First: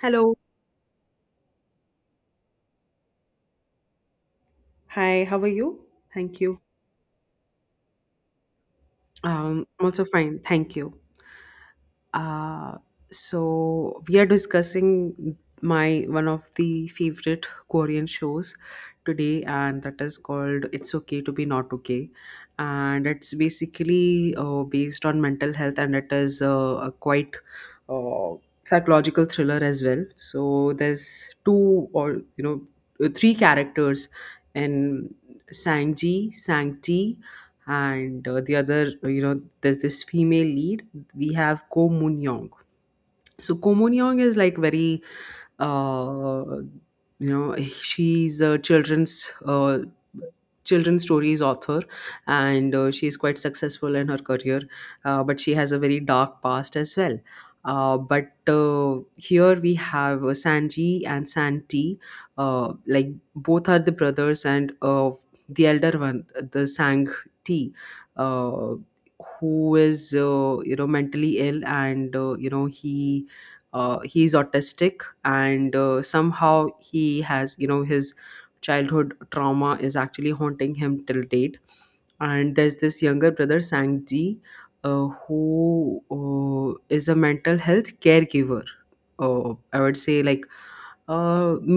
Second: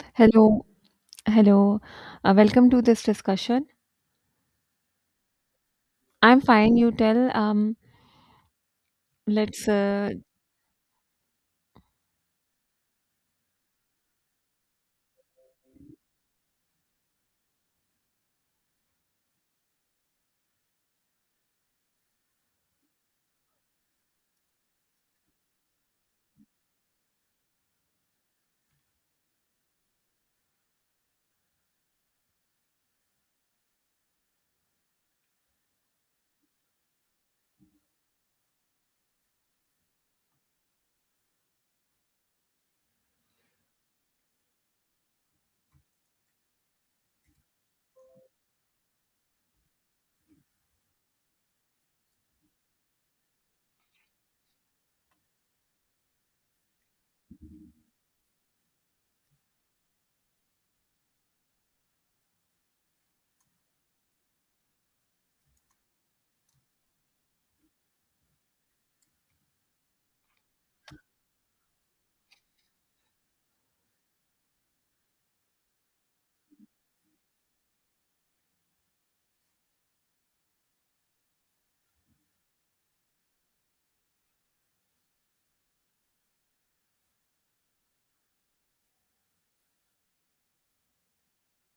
Hello. Hello, hello. Welcome to this discussion. Hi, how are you? I'm Thank you. fine. You tell. Let's. I'm also fine. Thank you. Uh, so we are discussing my one of the favorite Korean shows today, and that is called "It's Okay to Be Not Okay," and it's basically based on mental health, and it is a quite uh, psychological thriller as well. So there's two or three characters in Sangji, Sangti, and the other, you know, there's this female lead. We have Ko Moon Young. So Ko Moon Young is like very, uh, you know, she's a children's stories author, and she is quite successful in her career, but she has a very dark past as well. But here we have sanji and santi, like both are the brothers, and the elder one, the sang t, uh, who is, you know, mentally ill, and you know, he is autistic. And somehow he has, you know, his childhood trauma is actually haunting him till date. And there's this younger brother sangji, who is a mental health caregiver. I would say like a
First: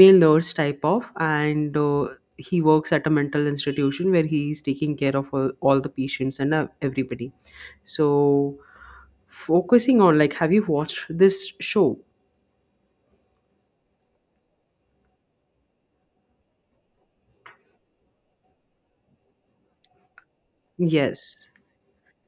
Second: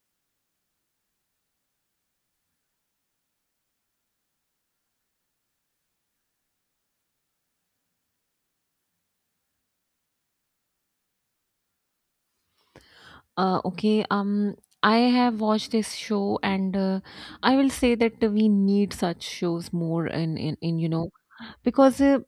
male nurse type of, and he works at a mental institution where he's taking care of all the patients and everybody. So focusing on, like, have you watched this show? Okay. I have watched this show, and I will say that we need such shows more in you know. Yes. Because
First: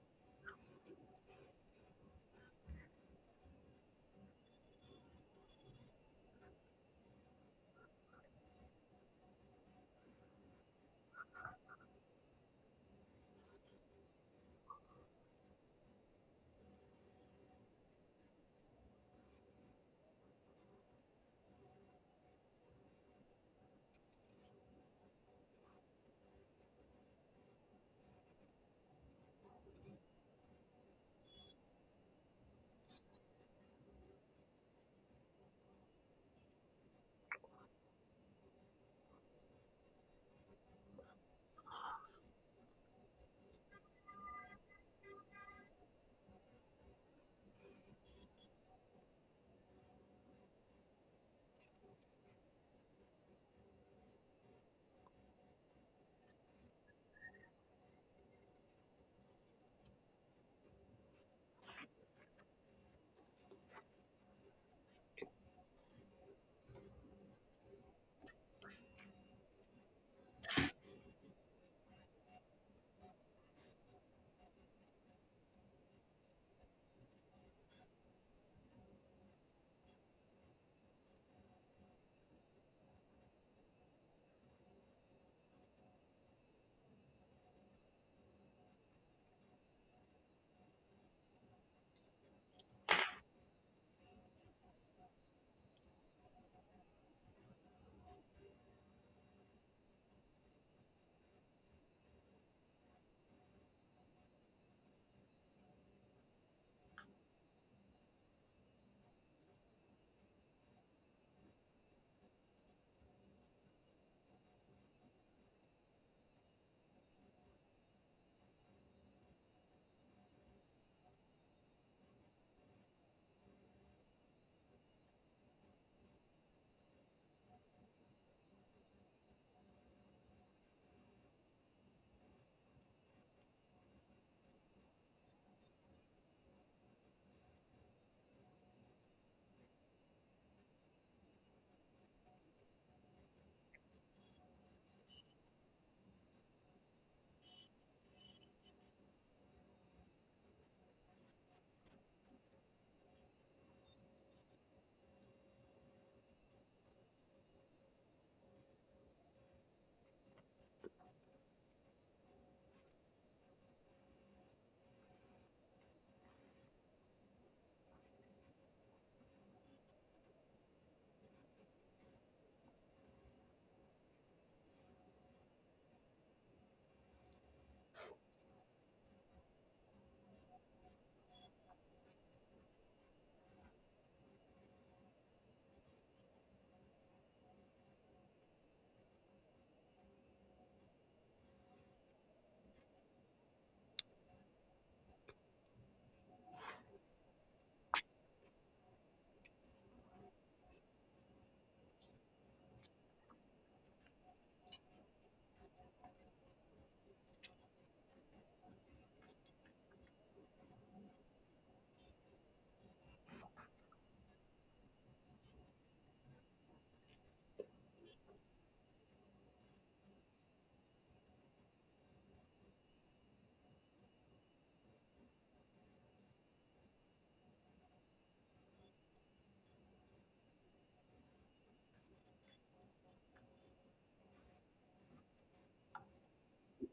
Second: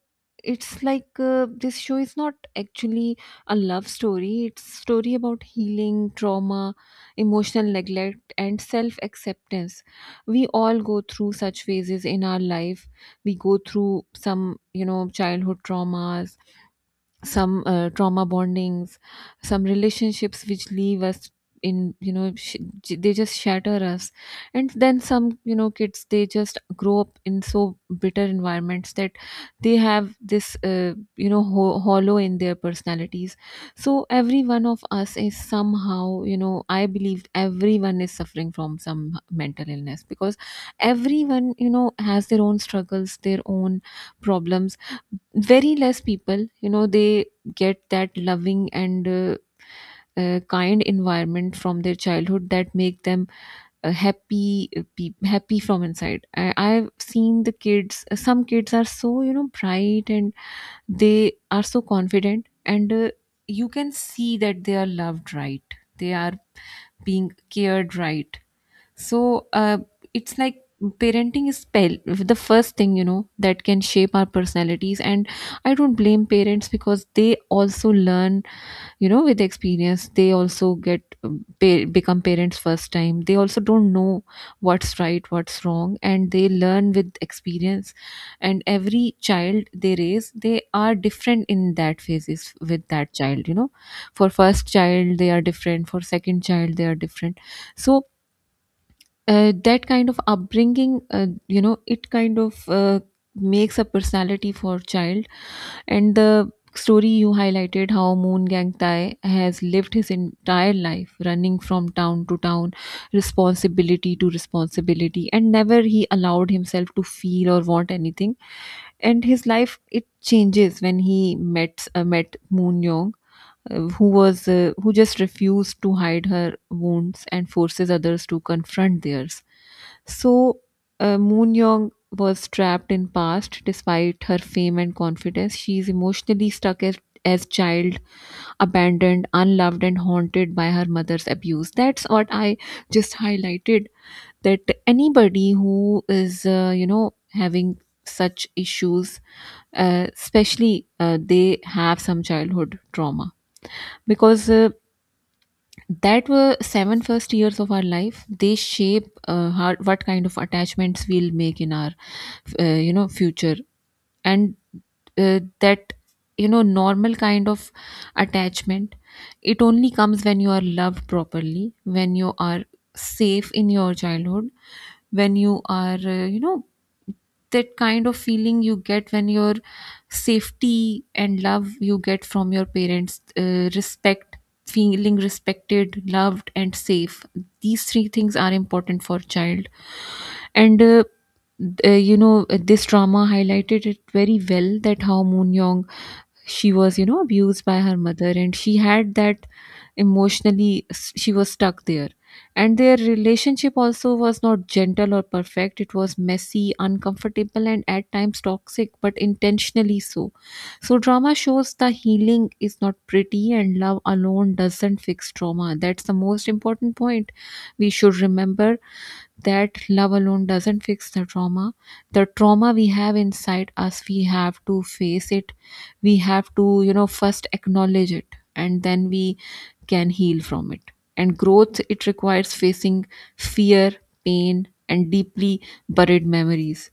it's like this show is not actually a love story, it's story about healing trauma, emotional neglect, and self acceptance. We all go through such phases in our life. We go through some, you know, childhood traumas, some trauma bondings, some relationships which leave us in, you know, they just shatter us. And then some, you know, kids, they just grow up in so bitter environments that they have this you know, hollow in their personalities. So every one of us is somehow, you know, I believe everyone is suffering from some mental illness, because everyone, you know, has their own struggles, their own problems. Very less people, you know, they get that loving and kind environment from their childhood that make them happy, happy from inside. I've seen the kids. Some kids are so, you know, bright, and they are so confident, and you can see that they are loved, right? They are being cared, right? So it's like parenting is spell the first thing, you know, that can shape our personalities. And I don't blame parents, because they also learn, you know, with experience. They also get, become parents first time. They also don't know what's right, what's wrong, and they learn with experience. And every child they raise, they are different in that phases with that child, you know. For first child they are different, for second child they are different. So that kind of upbringing, you know, it kind of makes a personality for child. And the story you highlighted how Moon Gang Thai has lived his entire life running from town to town, responsibility to responsibility, and never he allowed himself to feel or want anything. And his life, it changes when he met, met Moon Yong, who just refused to hide her wounds and forces others to confront theirs. So Moon Young was trapped in past despite her fame and confidence. She is emotionally stuck as child, abandoned, unloved, and haunted by her mother's abuse. That's what I just highlighted. That anybody who is, you know, having such issues, especially they have some childhood trauma. Because that were seven first years of our life, they shape how, what kind of attachments we'll make in our, you know, future. And that, you know, normal kind of attachment, it only comes when you are loved properly, when you are safe in your childhood, when you are, you know, that kind of feeling you get when your safety and love you get from your parents, respect, feeling respected, loved, and safe. These three things are important for child. And you know, this drama highlighted it very well, that how Moon Young, she was, you know, abused by her mother, and she had that emotionally, she was stuck there. And their relationship also was not gentle or perfect, it was messy, uncomfortable, and at times toxic, but intentionally so. So drama shows the healing is not pretty and love alone doesn't fix trauma. That's the most important point we should remember, that love alone doesn't fix the trauma. The trauma we have inside us, we have to face it. We have to, you know, first acknowledge it, and then we can heal from it. And growth, it requires facing fear, pain, and deeply buried memories.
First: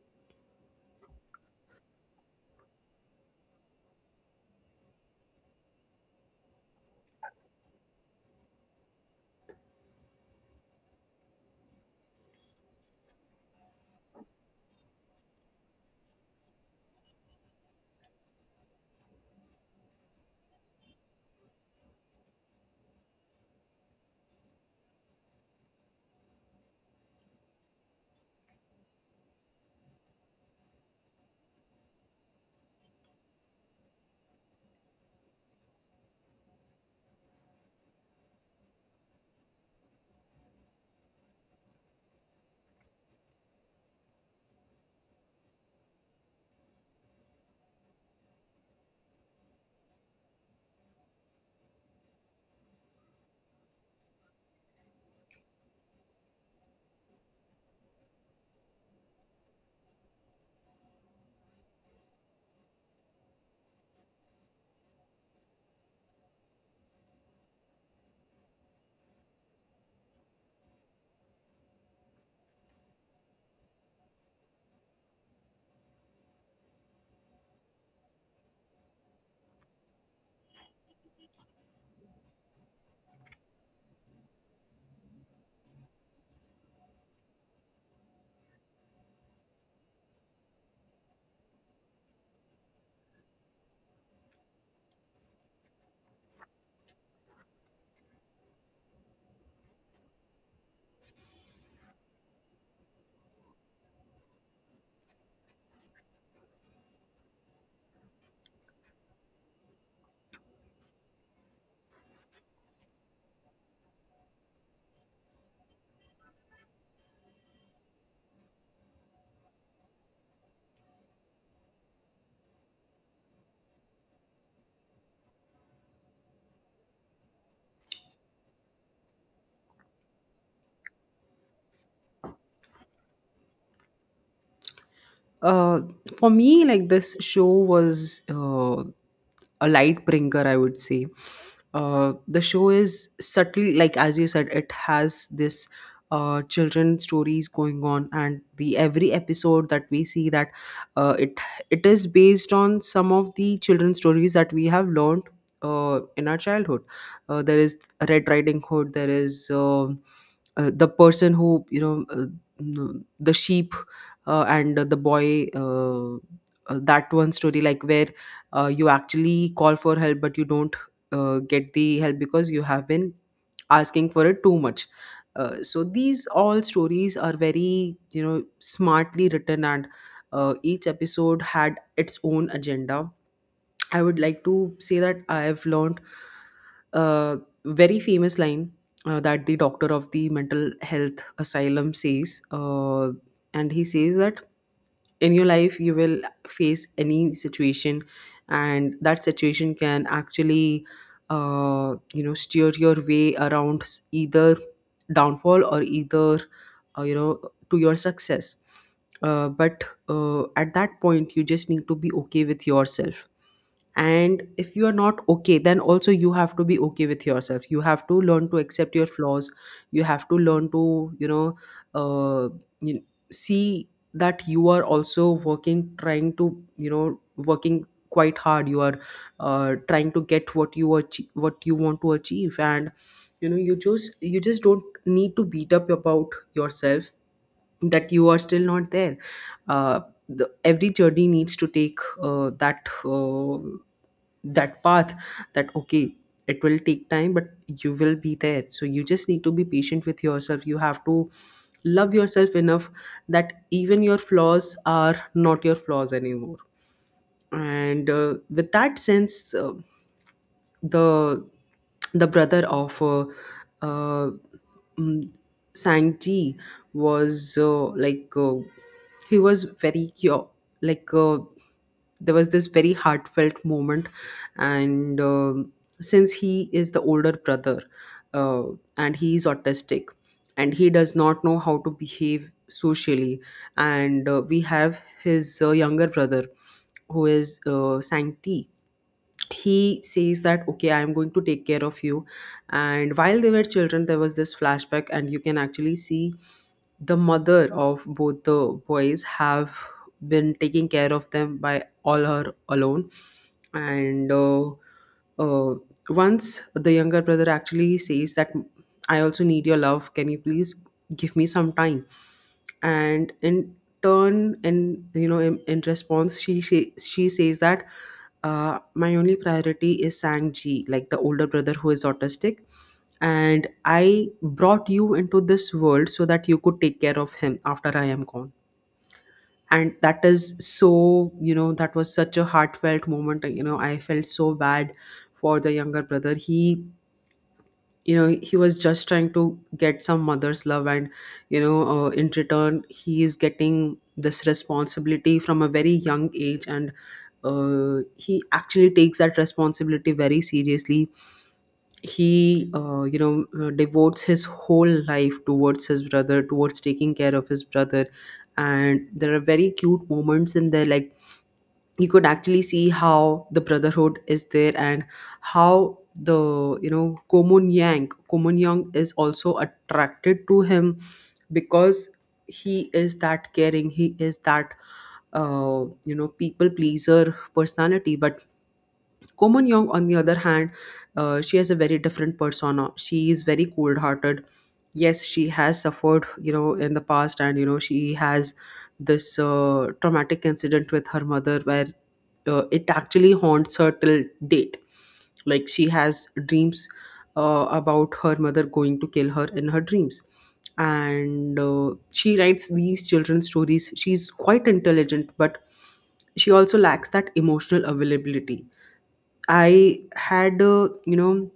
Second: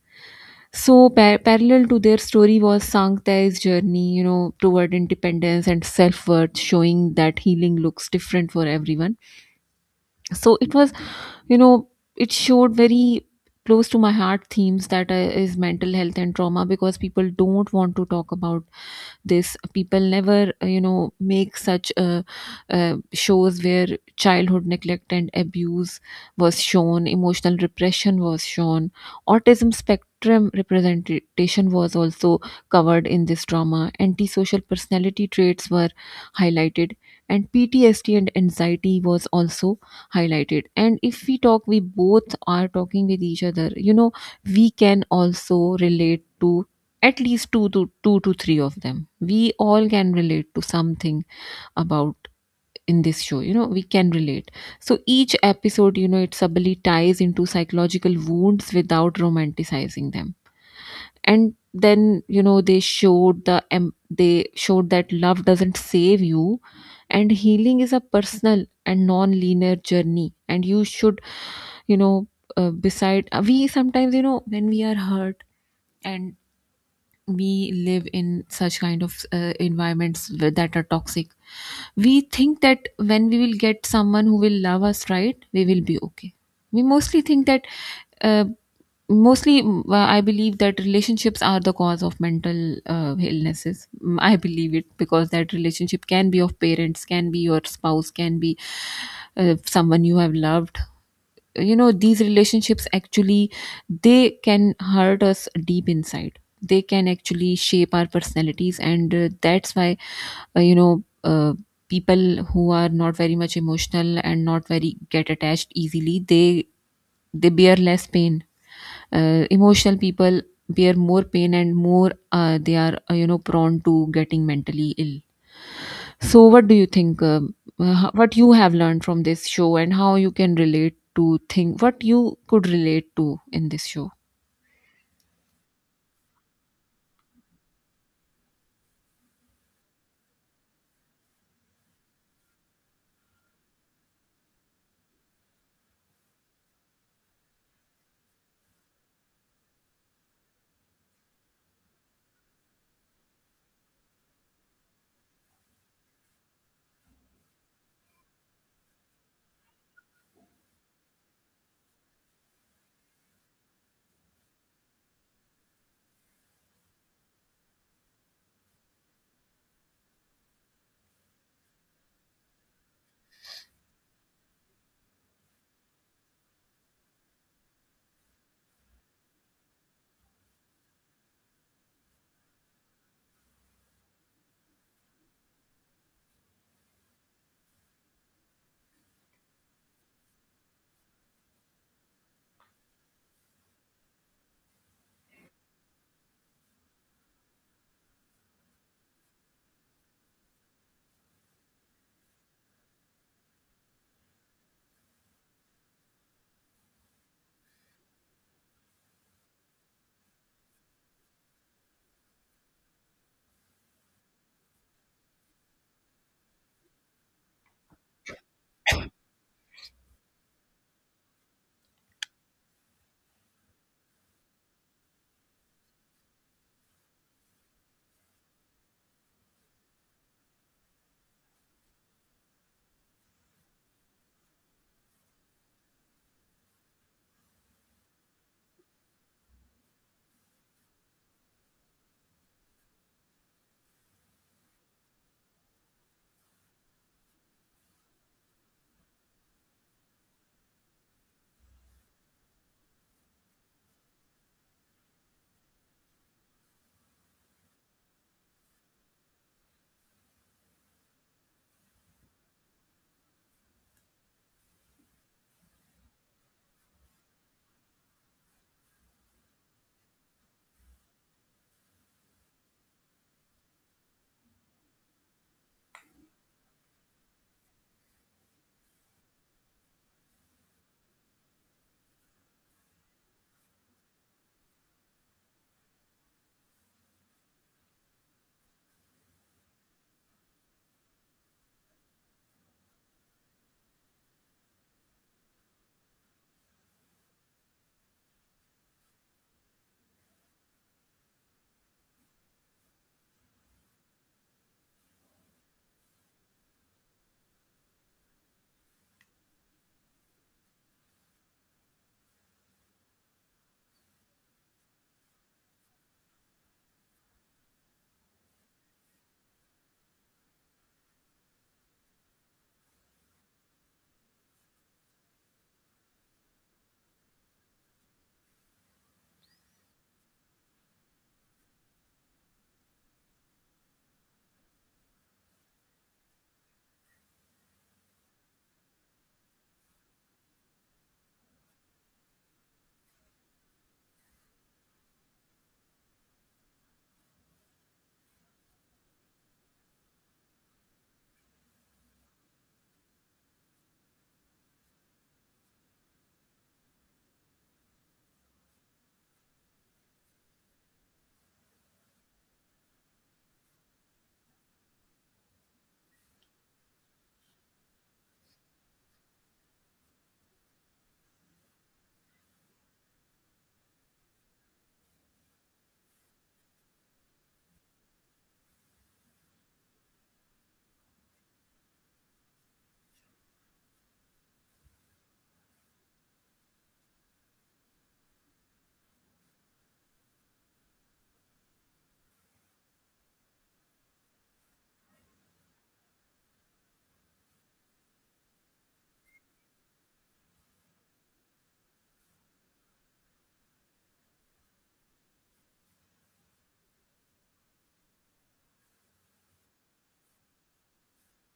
So, parallel to their story was Sangta's journey, you know, toward independence and self worth, showing that healing looks different for everyone. So, it was, you know, it showed very close to my heart themes, that is mental health and trauma, because people don't want to talk about this. People never, you know, make such shows where childhood neglect and abuse was shown, emotional repression was shown, autism spectrum representation was also covered in this drama, antisocial personality traits were highlighted, and PTSD and anxiety was also highlighted. And if we talk, we both are talking with each other, you know, we can also relate to at least two to three of them. We all can relate to something about in this show, you know, we can relate. So each episode, you know, it subtly ties into psychological wounds without romanticizing them. And then, you know, they showed they showed that love doesn't save you and healing is a personal and non-linear journey. And you should, you know, beside, we sometimes, you know, when we are hurt, and we live in such kind of environments that are toxic, we think that when we will get someone who will love us right, we will be okay. We mostly think that. uh, Mostly I believe that relationships are the cause of mental illnesses. I believe it, because that relationship can be of parents, can be your spouse, can be someone you have loved. You know, these relationships actually, they can hurt us deep inside, they can actually shape our personalities. And that's why, uh, you know uh, people who are not very much emotional and not very get attached easily, they bear less pain. Emotional people bear more pain, and more, they are, you know, prone to getting mentally ill. So, what do you think? Uh, what you have learned from this show, and how you can relate to thing? What you could relate to in this show? Uh, for me, like, this show was a light bringer, I would say. The show is subtly, like as you said, it has this children stories going on, and the every episode that we see that uh, it it is based on some of the children stories that we have learned in our childhood. There is Red Riding Hood. There is. The person who, you know, the sheep and the boy, that one story like where you actually call for help but you don't get the help because you have been asking for it too much. So these all stories are very, you know, smartly written, and each episode had its own agenda. I would like to say that I have learned a very famous line that the doctor of the mental health asylum says, and he says that in your life you will face any situation, and that situation can actually you know steer your way around either downfall or either, you know, to your success. But at that point you just need to be okay with yourself. And if you are not okay, then also you have to be okay with yourself. You have to learn to accept your flaws. You have to learn to, you know, uh, you see that you are also working, trying to, you know, working quite hard. You are trying to get what you achieve, what you want to achieve, and you know, you just don't need to beat up about yourself that you are still not there. Uh, every journey needs to take that path. That okay, it will take time, but you will be there. So you just need to be patient with yourself. You have to love yourself enough that even your flaws are not your flaws anymore. And with that sense. The the brother of uh, mm, Sankti was like, he was very like, there was this very heartfelt moment. And um, since he is the older brother uh, and he is autistic and he does not know how to behave socially, and we have his younger brother who is, Sankti, he says that okay, I'm going to take care of you. And while they were children, there was this flashback and you can actually see the mother of both the boys have been taking care of them by all her alone. And uh, once the younger brother actually says that I also need your love, can you please give me some time. And in turn, in you know, in response, she says that, my only priority is Sanji, like the older brother who is autistic. And I brought you into this world so that you could take care of him after I am gone. And that is so, you know, that was such a heartfelt moment. You know, I felt so bad for the younger brother. He, you know, he was just trying to get some mother's love, and you know, in return he is getting this responsibility from a very young age. And he actually takes that responsibility very seriously. He, you know, devotes his whole life towards his brother, towards taking care of his brother. And there are very cute moments in there, like you could actually see how the brotherhood is there and how the, you know, Komun Yang is also attracted to him because he is that caring, he is that, you know, people pleaser personality. But Komon Young, on the other hand, she has a very different persona. She is very cold-hearted. Yes, she has suffered, you know, in the past, and you know, she has this traumatic incident with her mother where it actually haunts her till date. Like she has dreams about her mother going to kill her in her dreams. And she writes these children's stories, she's quite intelligent, but she also lacks that emotional availability. I had, you know,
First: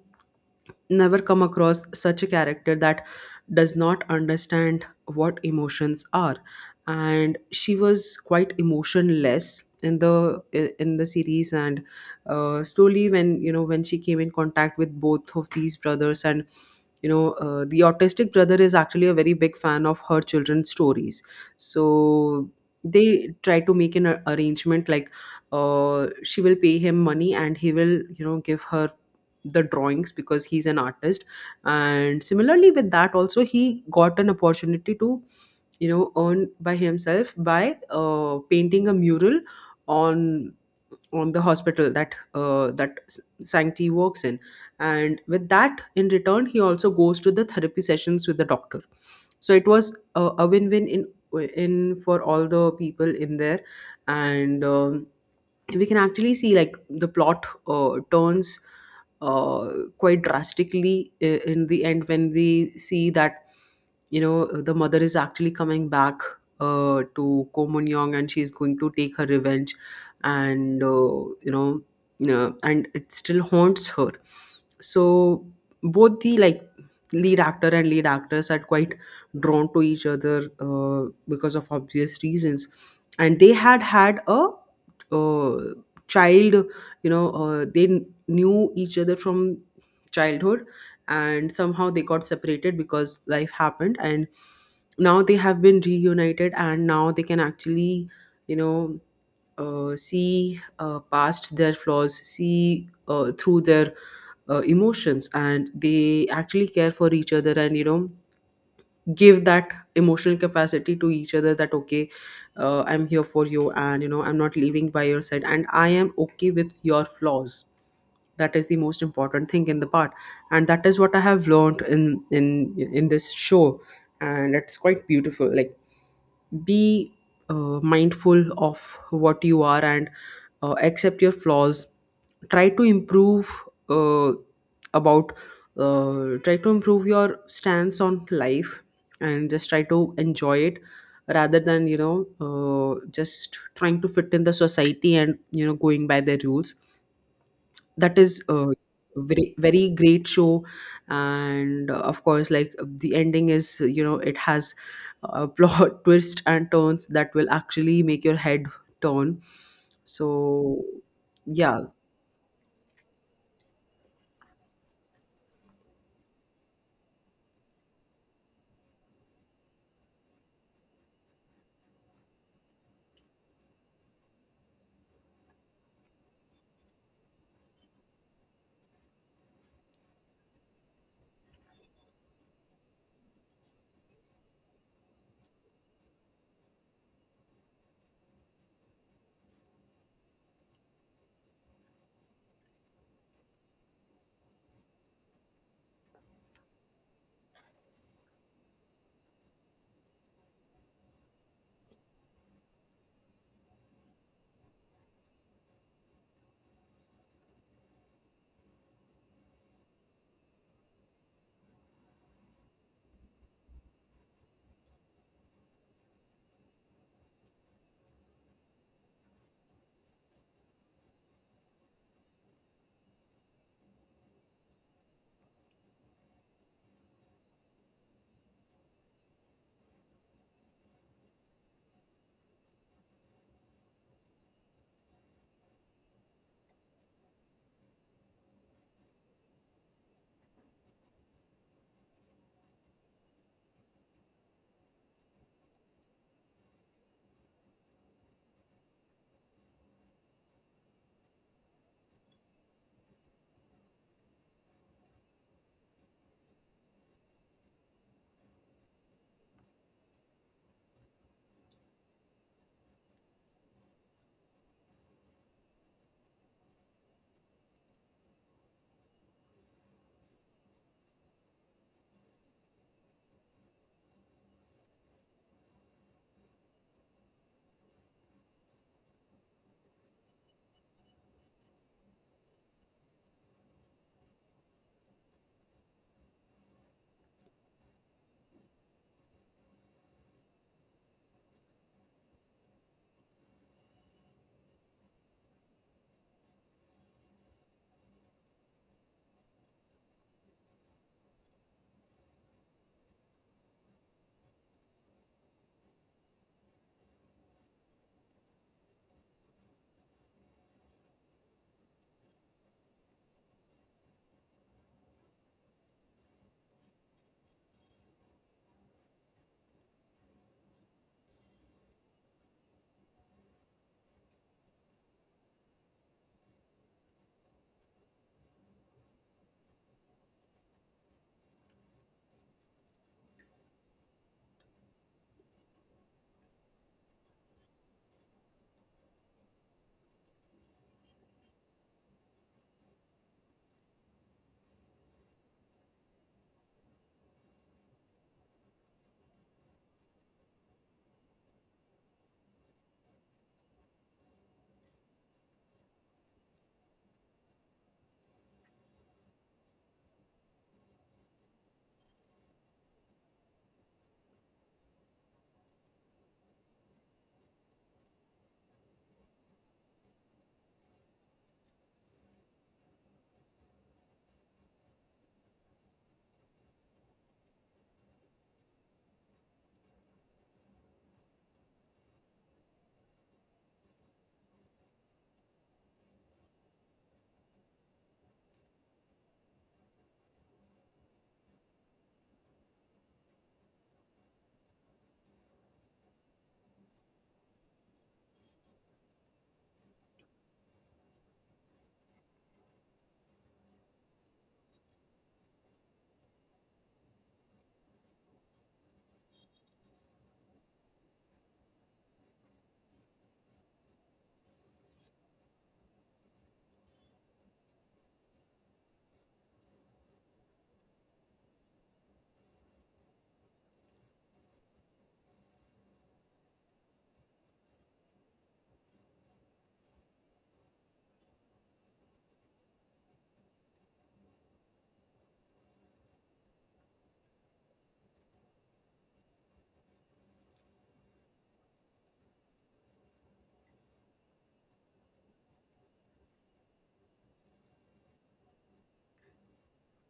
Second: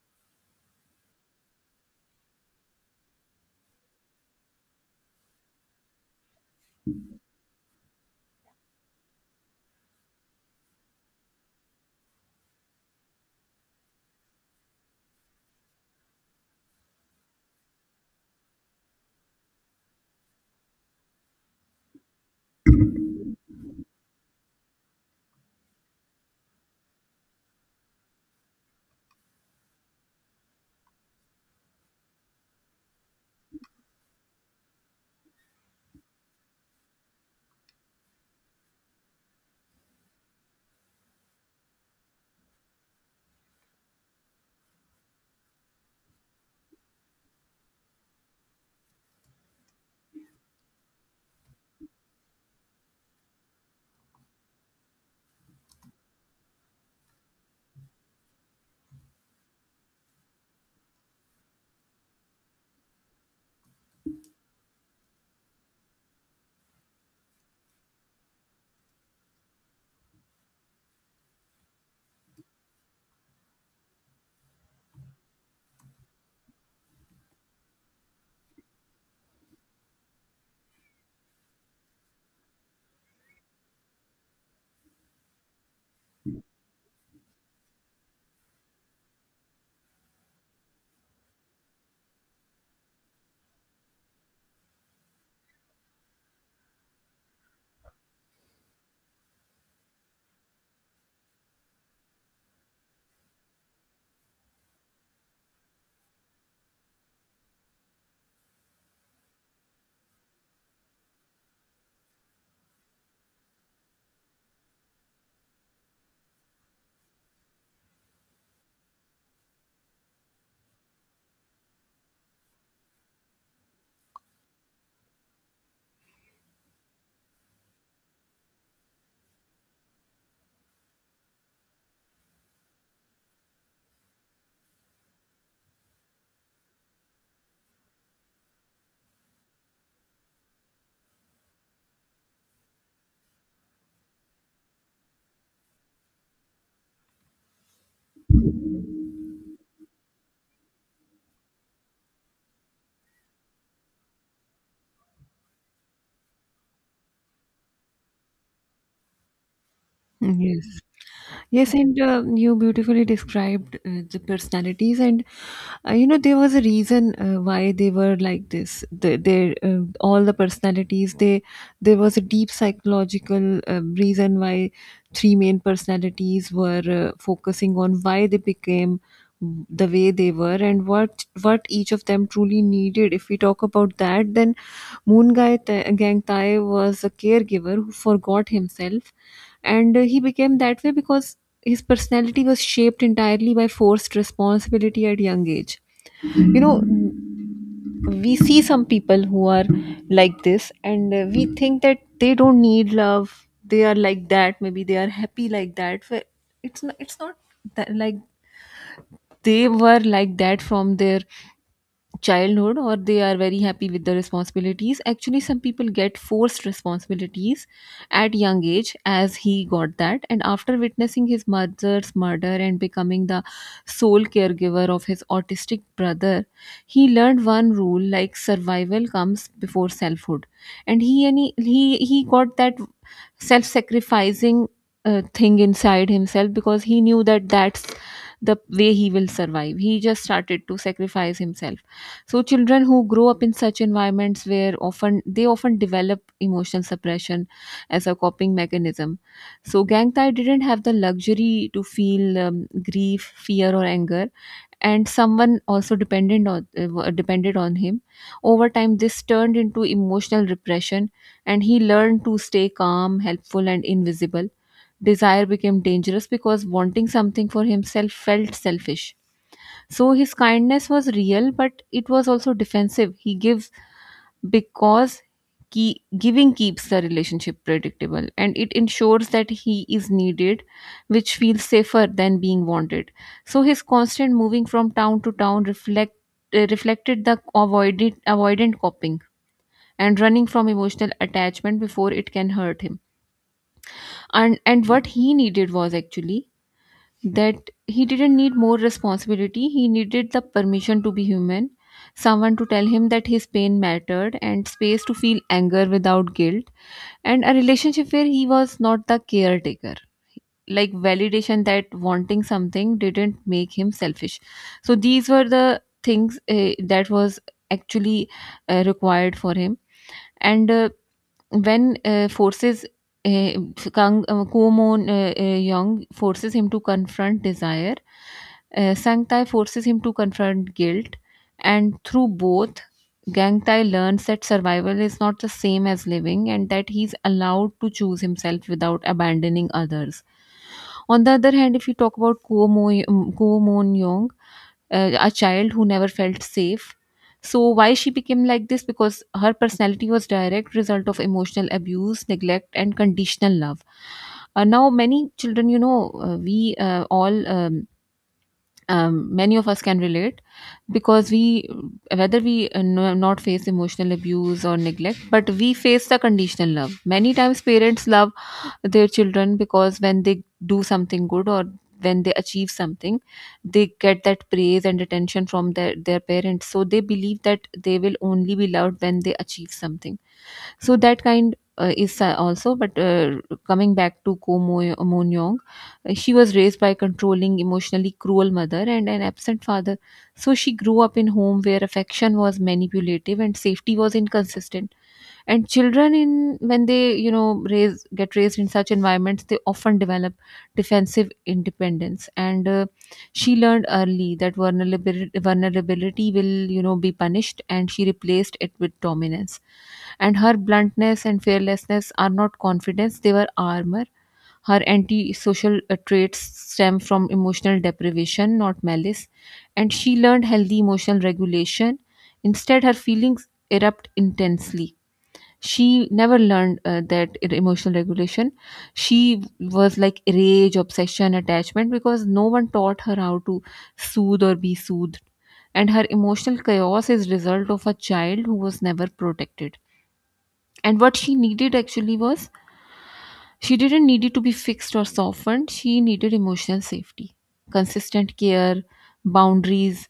never come across such a character that does not understand what emotions are. And she was quite emotionless in the series. And slowly, when you know, when she came in contact with both of these brothers, and you know, the autistic brother is actually a very big fan of her children's stories. So they try to make arrangement, like, she will pay him money and he will, you know, give her the drawings because he's an artist. And similarly with that, also he got an opportunity to, you know, earn by himself by painting a mural on the hospital that S- Sankti works in. And with that, in return, he also goes to the therapy sessions with the doctor. So it was a win-win in for all the people in there. And we can actually see, like, the plot turns uh, quite drastically in the end, when we see that, you know, the mother is actually coming back to Ko Mun Young and she's going to take her revenge. And you know, and it still haunts her. So both the, like, lead actor and lead actress are quite drawn to each other because of obvious reasons. And they had had a uh, child. You know, they knew each other from childhood, and somehow they got separated because life happened. And now they have been reunited, and now they can actually, you know, see past their flaws, see through their emotions, and they actually care for each other. And you know, give that emotional capacity to each other, that okay, I'm here for you, and you know, I'm not leaving by your side, and I am okay with your flaws. That is the most important thing in the part, and that is what I have learned in in this show. And it's quite beautiful, like, be mindful of what you are, and accept your flaws, try to improve uh, about try to improve your stance on life and just try to enjoy it rather than, you know, just trying to fit in the society and you know going by their rules. That is a very great show. And of course, like, the ending is, you know, it has a plot twist and turns that will actually make your head turn. Yes. So Yes, yeah. and you beautifully described the personalities. And you know, there was a reason why they were like this. Their all the personalities, they there was a deep psychological reason why three main personalities were, focusing on why they became the way they were and what each of them truly needed. If we talk about that, then Moon Gangtai was a caregiver who forgot himself, and he became that way because his personality was shaped entirely by forced responsibility at young age. You know, we see some people who are like this, and we think that they don't need love. They are like that. Maybe they are happy like that. But it's not. It's not that, like, they were like that from their childhood or they are very happy with the responsibilities. Actually some people get forced responsibilities at young age, as he got that. And after witnessing his mother's murder and becoming the sole caregiver of his autistic brother, he learned one rule, like survival comes before selfhood. And he got that self-sacrificing thing inside himself, because he knew that that's the way he will survive. He just started to sacrifice himself. So children who grow up in such environments where often they often develop emotional suppression as a coping mechanism. So Gangtai didn't have the luxury to feel grief, fear, or anger, and someone also dependent on, depended on him. Over time this turned into emotional repression, and he learned to stay calm, helpful, and invisible. Desire became dangerous because wanting something for himself felt selfish. So his kindness was real, but it was also defensive. He gives because key, giving keeps the relationship predictable, and it ensures that he is needed, which feels safer than being wanted. So his constant moving from town to town reflected the avoidant coping and running from emotional attachment before it can hurt him. And what he needed was actually that he didn't need more responsibility, he needed the permission to be human, someone to tell him that his pain mattered, and space to feel anger without guilt, and a relationship where he was not the caretaker, like validation that wanting something didn't make him selfish. So these were the things that was actually required for him. And when forces, uh, Kang, Kumon Young forces him to confront desire, Sang Tai forces him to confront guilt, and through both, Gang Tai learns that survival is not the same as living, and that he's allowed to choose himself without abandoning others. On the other hand, if you talk about Kuomon Young, a child who never felt safe. So why she became like this? Because her personality was direct result of emotional abuse neglect and conditional love. Now many children, you know, we all many of us can relate because we whether we no, not face emotional abuse or neglect, but we face the conditional love many times. Parents love their children because when they do something good, or when they achieve something, they get that praise and attention from their parents, so they believe that they will only be loved when they achieve something. So that kind is also, but coming back to mon yong, she was raised by controlling emotionally cruel mother and an absent father. So she grew up in home where affection was manipulative and safety was inconsistent. And children in when they, you know, raise get raised in such environments, they often develop defensive independence, and she learned early that vulnerability will, you know, be punished, and she replaced it with dominance. And her bluntness and fearlessness are not confidence, they were armor. Her antisocial traits stem from emotional deprivation, not malice. And she learned healthy emotional regulation. Instead her feelings erupt intensely. She never learned that emotional regulation. She was like rage, obsession, attachment, because no one taught her how to soothe or be soothed. And her emotional chaos is result of a child who was never protected. And what she needed actually was, she didn't need it to be fixed or softened. She needed emotional safety, consistent care, boundaries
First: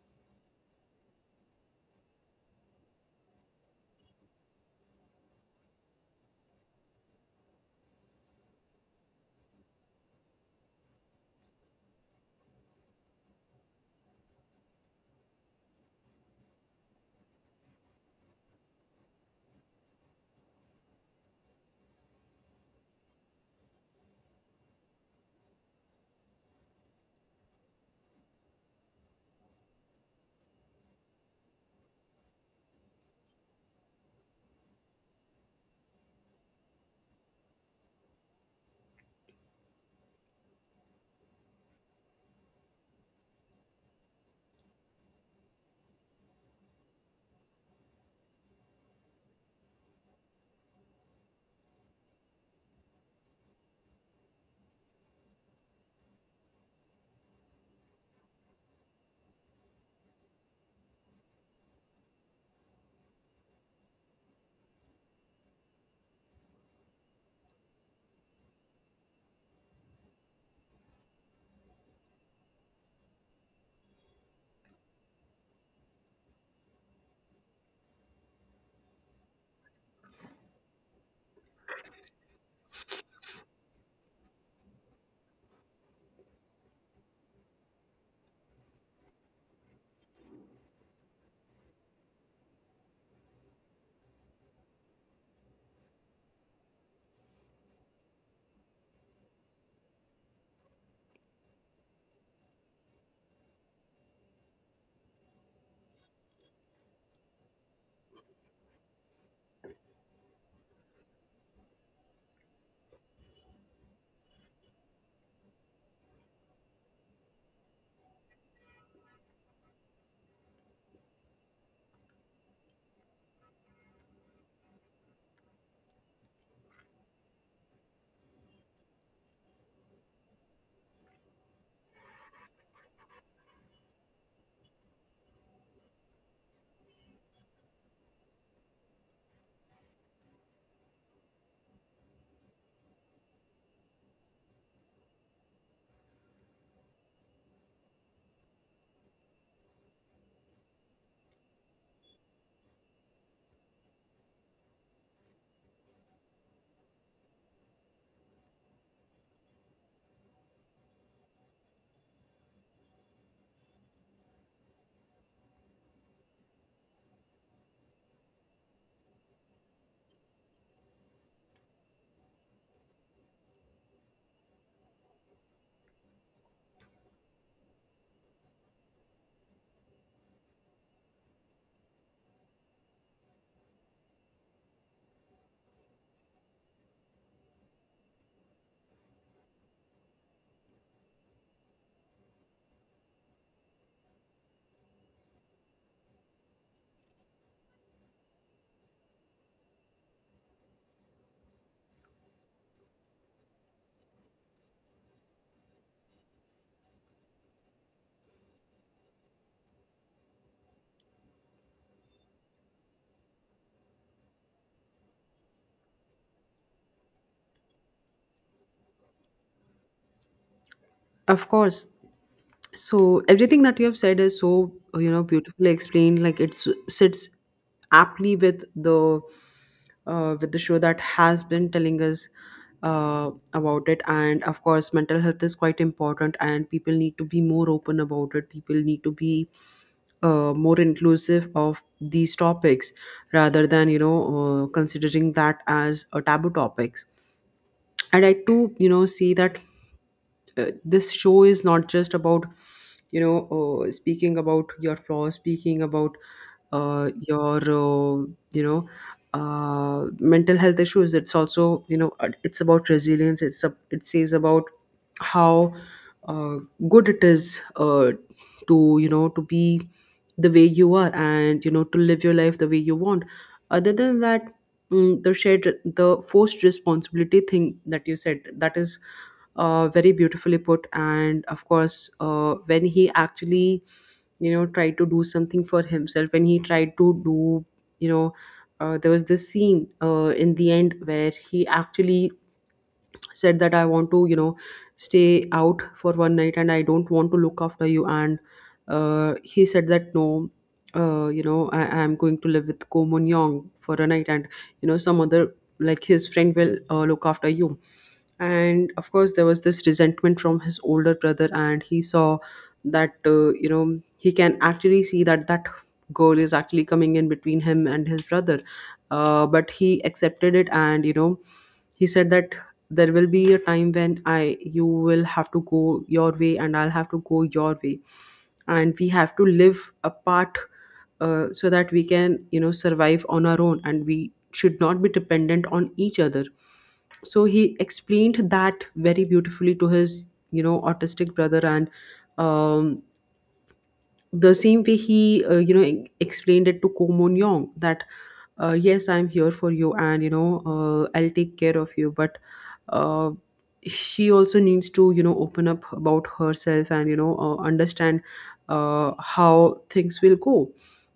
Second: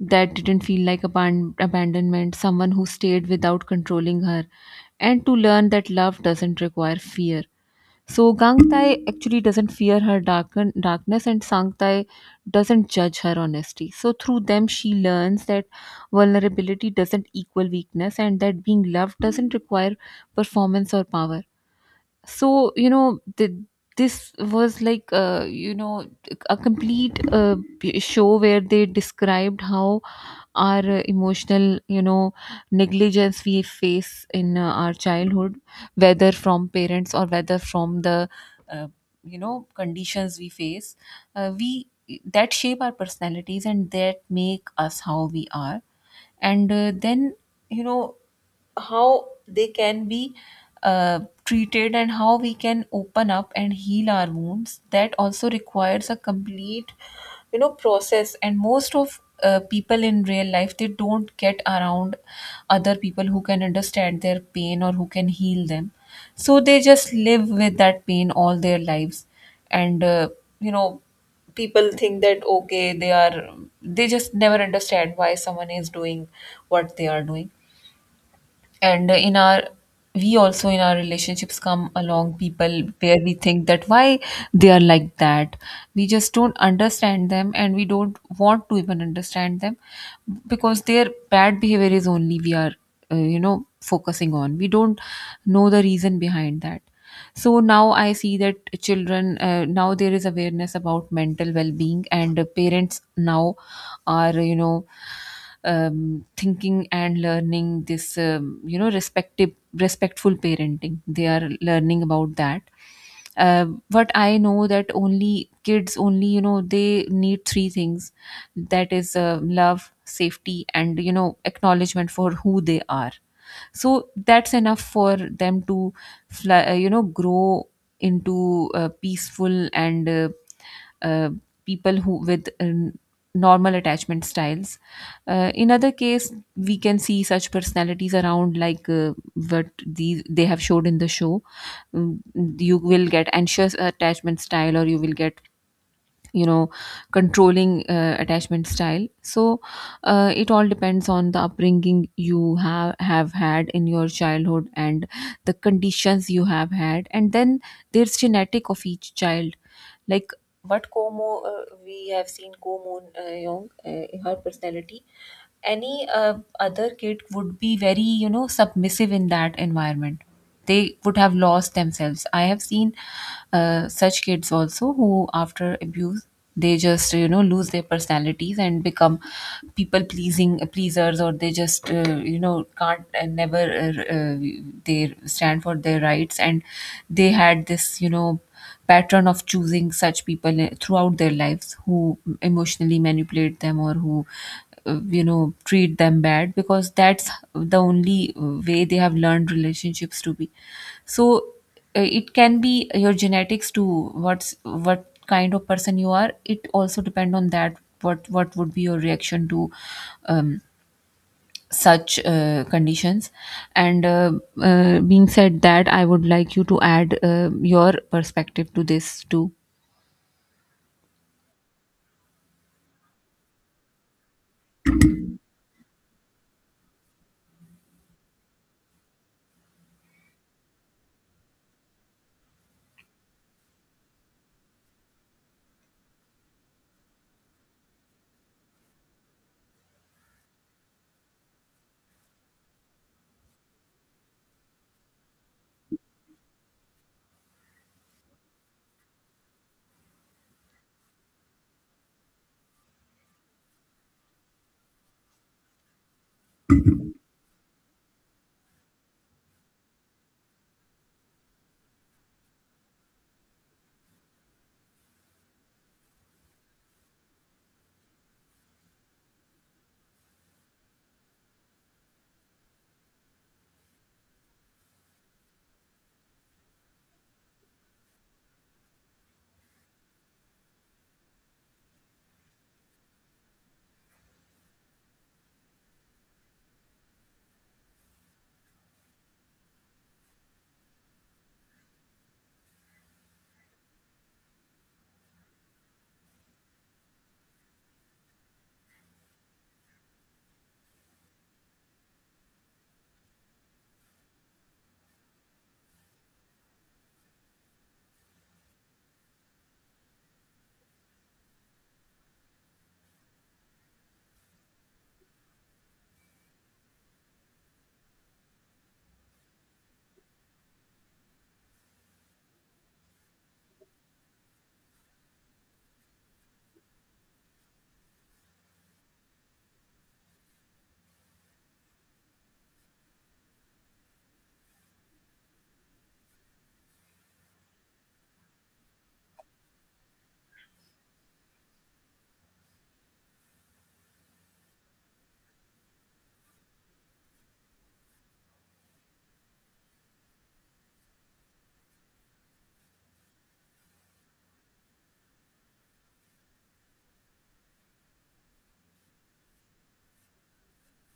that didn't feel like abandonment, someone who stayed without controlling her, and to learn that love doesn't require fear. So Gang Tai actually doesn't fear her darkness, and Sang Tai doesn't judge her honesty. So through them she learns that vulnerability doesn't equal weakness and that being loved doesn't require performance or power. So you know this was like, you know, a complete show where they described how our emotional, you know, negligence we face in our childhood, whether from parents or whether from the uh, you know conditions we face. We That shape our personalities and that make us how we are. And then, you know, how they can be treated, and how we can open up and heal our wounds. That also requires a complete, you know, process. And most of people in real life, they don't get around other people who can understand their pain or who can heal them, so they just live with that pain all their lives. And you know, people think that okay, they are, they just never understand why someone is doing what they are doing. And in our we also, in our relationships, come along people where we think that why they are like that. We just don't understand them, and we don't want to even understand them, because their bad behavior is only we are you know focusing on. We don't know the reason behind that. So now I see that children now there is awareness about mental well-being, and parents now are, you know, thinking and learning this, you know, respective respectful parenting, they are learning about that. But I know that only kids, only, you know, they need three things, that is love, safety, and, you know, acknowledgement for who they are. So that's enough for them to fly, you know, grow into peaceful and uh, people who with normal attachment styles. In other case, we can see such personalities around, like what these they have showed in the show. Mm, you will get anxious attachment style, or you will get, you know, controlling attachment style. So it all depends on the upbringing you have had in your childhood, and the conditions you have had, and then there's genetic of each child. Like what Como we have seen Como, Young, her personality, any other kid would be very, you know, submissive in that environment. They would have lost themselves. I have seen such kids also who after abuse, they just, you know, lose their personalities and become people pleasing pleasers, or they just, you know, can't, and never they stand for their rights. And they had this, you know, pattern of choosing such people throughout their lives, who emotionally manipulate them, or who you know treat them bad, because that's the only way they have learned relationships to be. So it can be your genetics to what's what kind of person you are, it also depend on that, what would be your reaction to um, such conditions. And being said that, I would like you to add your perspective to this too. Of course. So everything that you have said is so, you know, beautifully explained. Like it sits aptly with the show that has been telling us about it. And of course, mental health is quite important, and people need to be more open about it. People need to be more inclusive of these topics rather than considering that as a taboo topics. And I too, you know, see that this show is not just about speaking about your flaws, speaking about your you know mental health issues. It's also, you know, it's about resilience. It says about how uh, good it is to, you know, to be the way you are, and you know, to live your life the way you want. Other than that, the forced responsibility thing that you said, that is very beautifully put. And of course, when he actually, you know, tried to do something for himself, when he tried to do, you know there was this scene in the end where he actually said that I want to, you know, stay out for one night and I don't want to look after you. And he said that no, you know, I'm going to live with Ko Mun Yong for a night, and you know, some other, like, his friend will look after you. And of course, there was this resentment from his older brother, and he saw that, you know, he can actually see that that girl is actually coming in between him and his brother. But he accepted it, and you know, he said that there will be a time when I you will have to go your way and I'll have to go your way, and we have to live apart, so that we can, you know, survive on our own, and we should not be dependent on each other. So he explained that very beautifully to his, you know, autistic brother. And um, the same way he you know, explained it to Komon Yong that yes, I'm here for you, and you know, I'll take care of you, but uh, she also needs to, you know, open up about herself, and you know, understand how things will go.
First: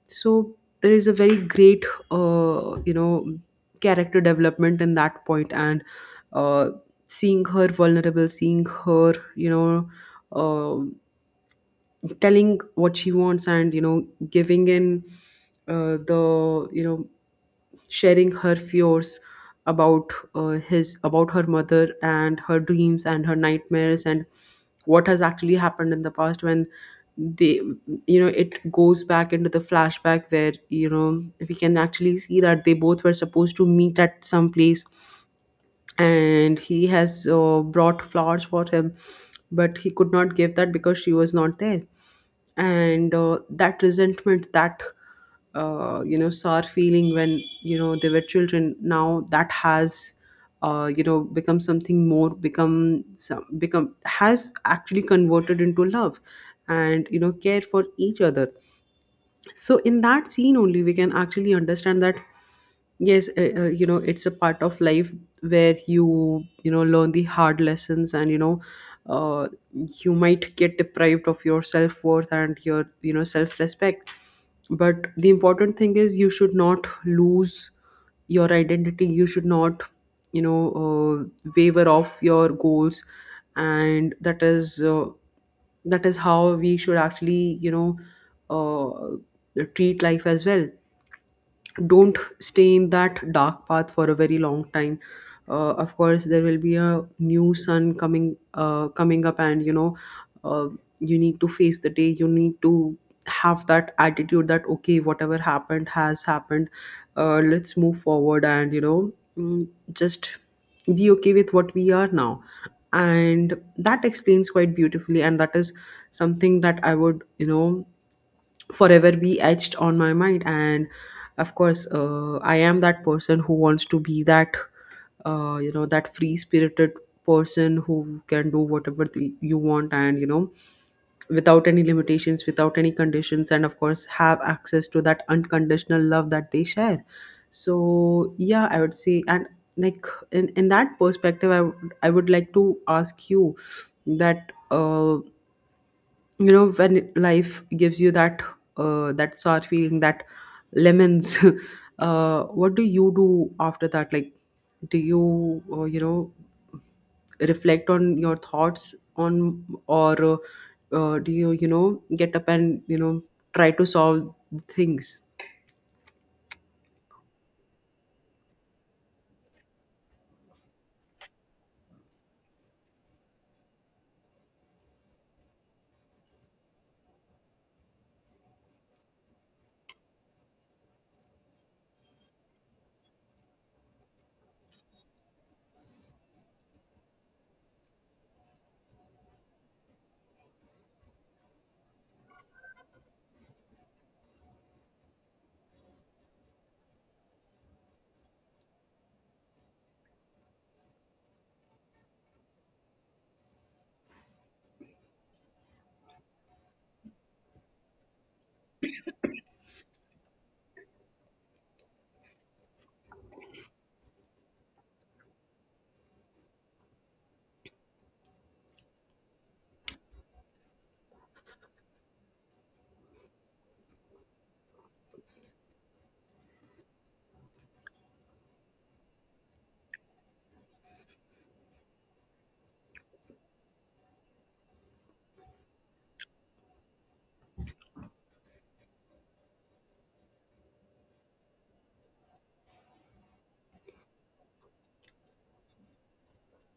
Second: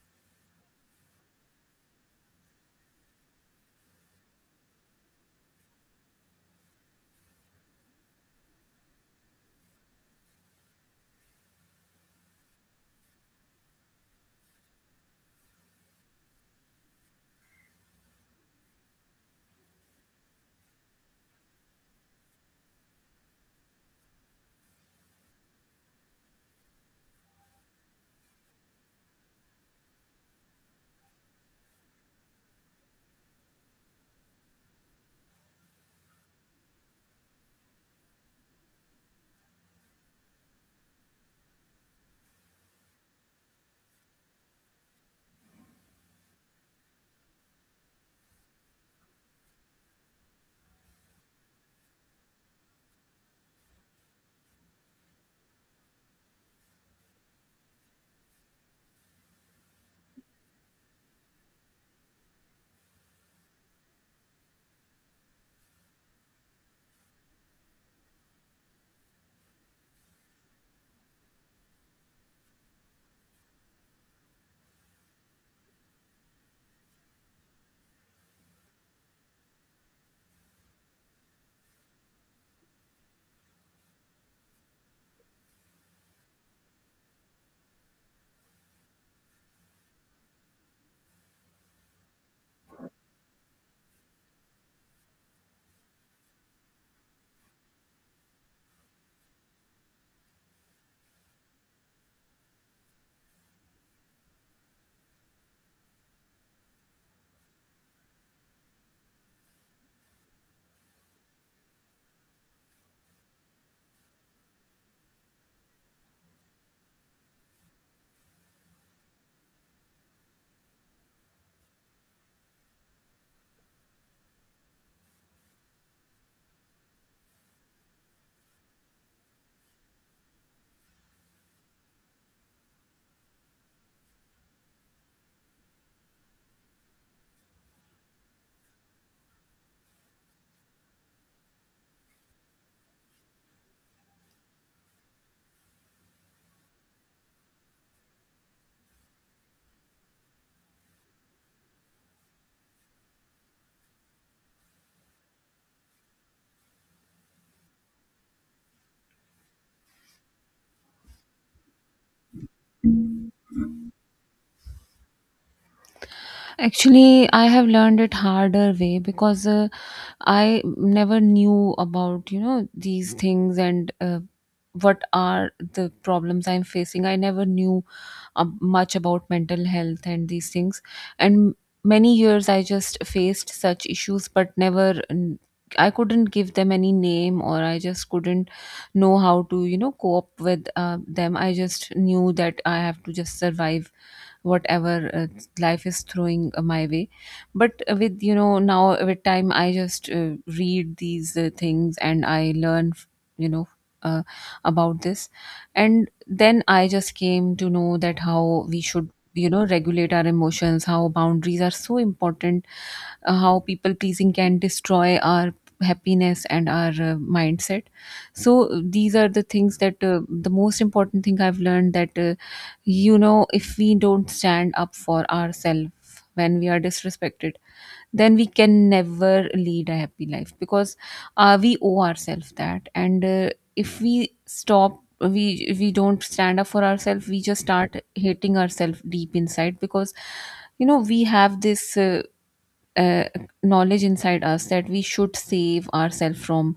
So there is a very great you know, character development in that point. And uh, seeing her vulnerable, seeing her, you know, uh, telling what she wants, and you know, giving in, the, you know, sharing her fears about his about her mother, and her dreams and her nightmares, and what has actually happened in the past when they, you know, it goes back into the flashback where, you know, we can actually see that they both were supposed to meet at some place, and he has brought flowers for him, but he could not give that because she was not there. And that resentment, that you know, sour feeling when, you know, they were children, now that has you know, become something more, become some become has actually converted into love and, you know, care for each other. So in that scene only, we can actually understand that yes, you know, it's a part of life where you know, learn the hard lessons. And you know, uh, you might get deprived of your self-worth and your, you know, self-respect, but the important thing is you should not lose your identity, you should not, waver off your goals. And that is how we should actually, you know, treat life as well. Don't stay in that dark path for a very long time. Of course, there will be a new sun coming up, and you know, uh, you need to face the day, you need to have that attitude that okay, whatever happened has happened, let's move forward, and you know, mm, just be okay with what we are now. And that explains quite beautifully, and that is something that I would, you know, forever be etched on my mind. And of course, I am that person who wants to be that you know, that free spirited person who can do whatever you want, and you know, without any limitations, without any conditions, and of course, have access to that unconditional love that they share. So yeah, I would say, and like, in that perspective, I would like to ask you that you know, when life gives you that that sour feeling, that lemons, what do you do after that? Like, do you, you know, reflect on your thoughts, on, or do you, you know, get up and, you know, try to solve things? Actually, I have learned it harder way because I never knew about, you know, these things and what are the problems I'm facing. I never knew much about mental health and these things. And many years I just faced such issues, but never I couldn't give them any name, or I just couldn't know how to, you know, cope with them. I just knew that I have to just survive whatever life is throwing my way. But with, you know, now with time, I just read these things and I learn, you know, uh, about this. And then I just came to know that how we should, you know, regulate our emotions, how boundaries are so important, how people pleasing can destroy our happiness and our mindset. So these are the things that, the most important thing I've learned, that, you know, if we don't stand up for ourselves when we are disrespected, then we can never lead a happy life. Because we owe ourselves that. And if we don't stand up for ourselves, we just start hating ourselves deep inside, because, you know, we have this uh, knowledge inside us that we should save ourselves from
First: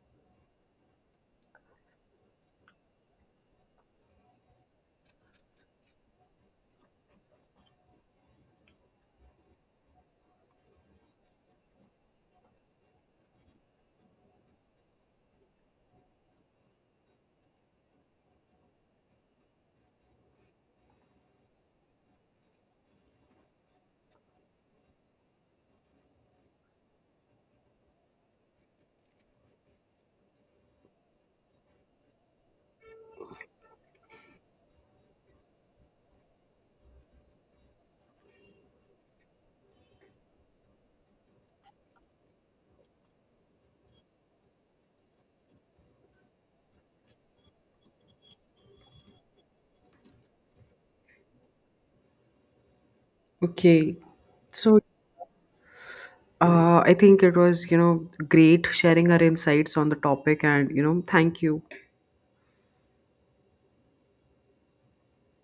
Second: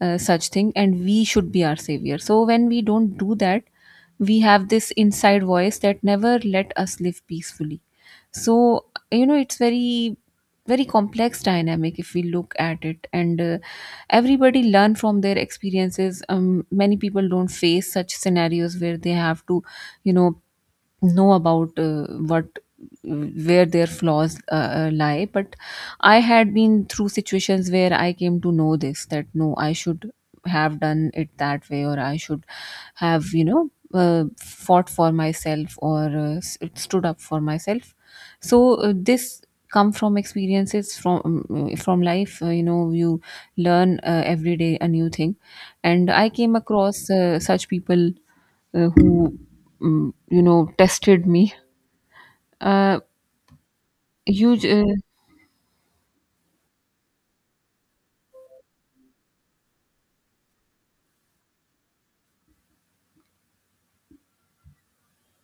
such thing, and we should be our savior. So when we don't do that, we have this inside voice that never let us live peacefully. So, you know, it's very complex dynamic if we look at it. And everybody learn from their experiences. Many people don't face such scenarios where they have to, you know about what where their flaws lie. But I had been through situations where I came to know this, that no, I should have done it that way, or I should have, you know, fought for myself, or stood up for myself. So this come from experiences from, from life. You know, you learn every day a new thing. And I came across such people who, mm, you know, tested me. Uh, Okay, you j- so uh, I think it was, you know, great sharing our insights on the topic, and you know, thank you.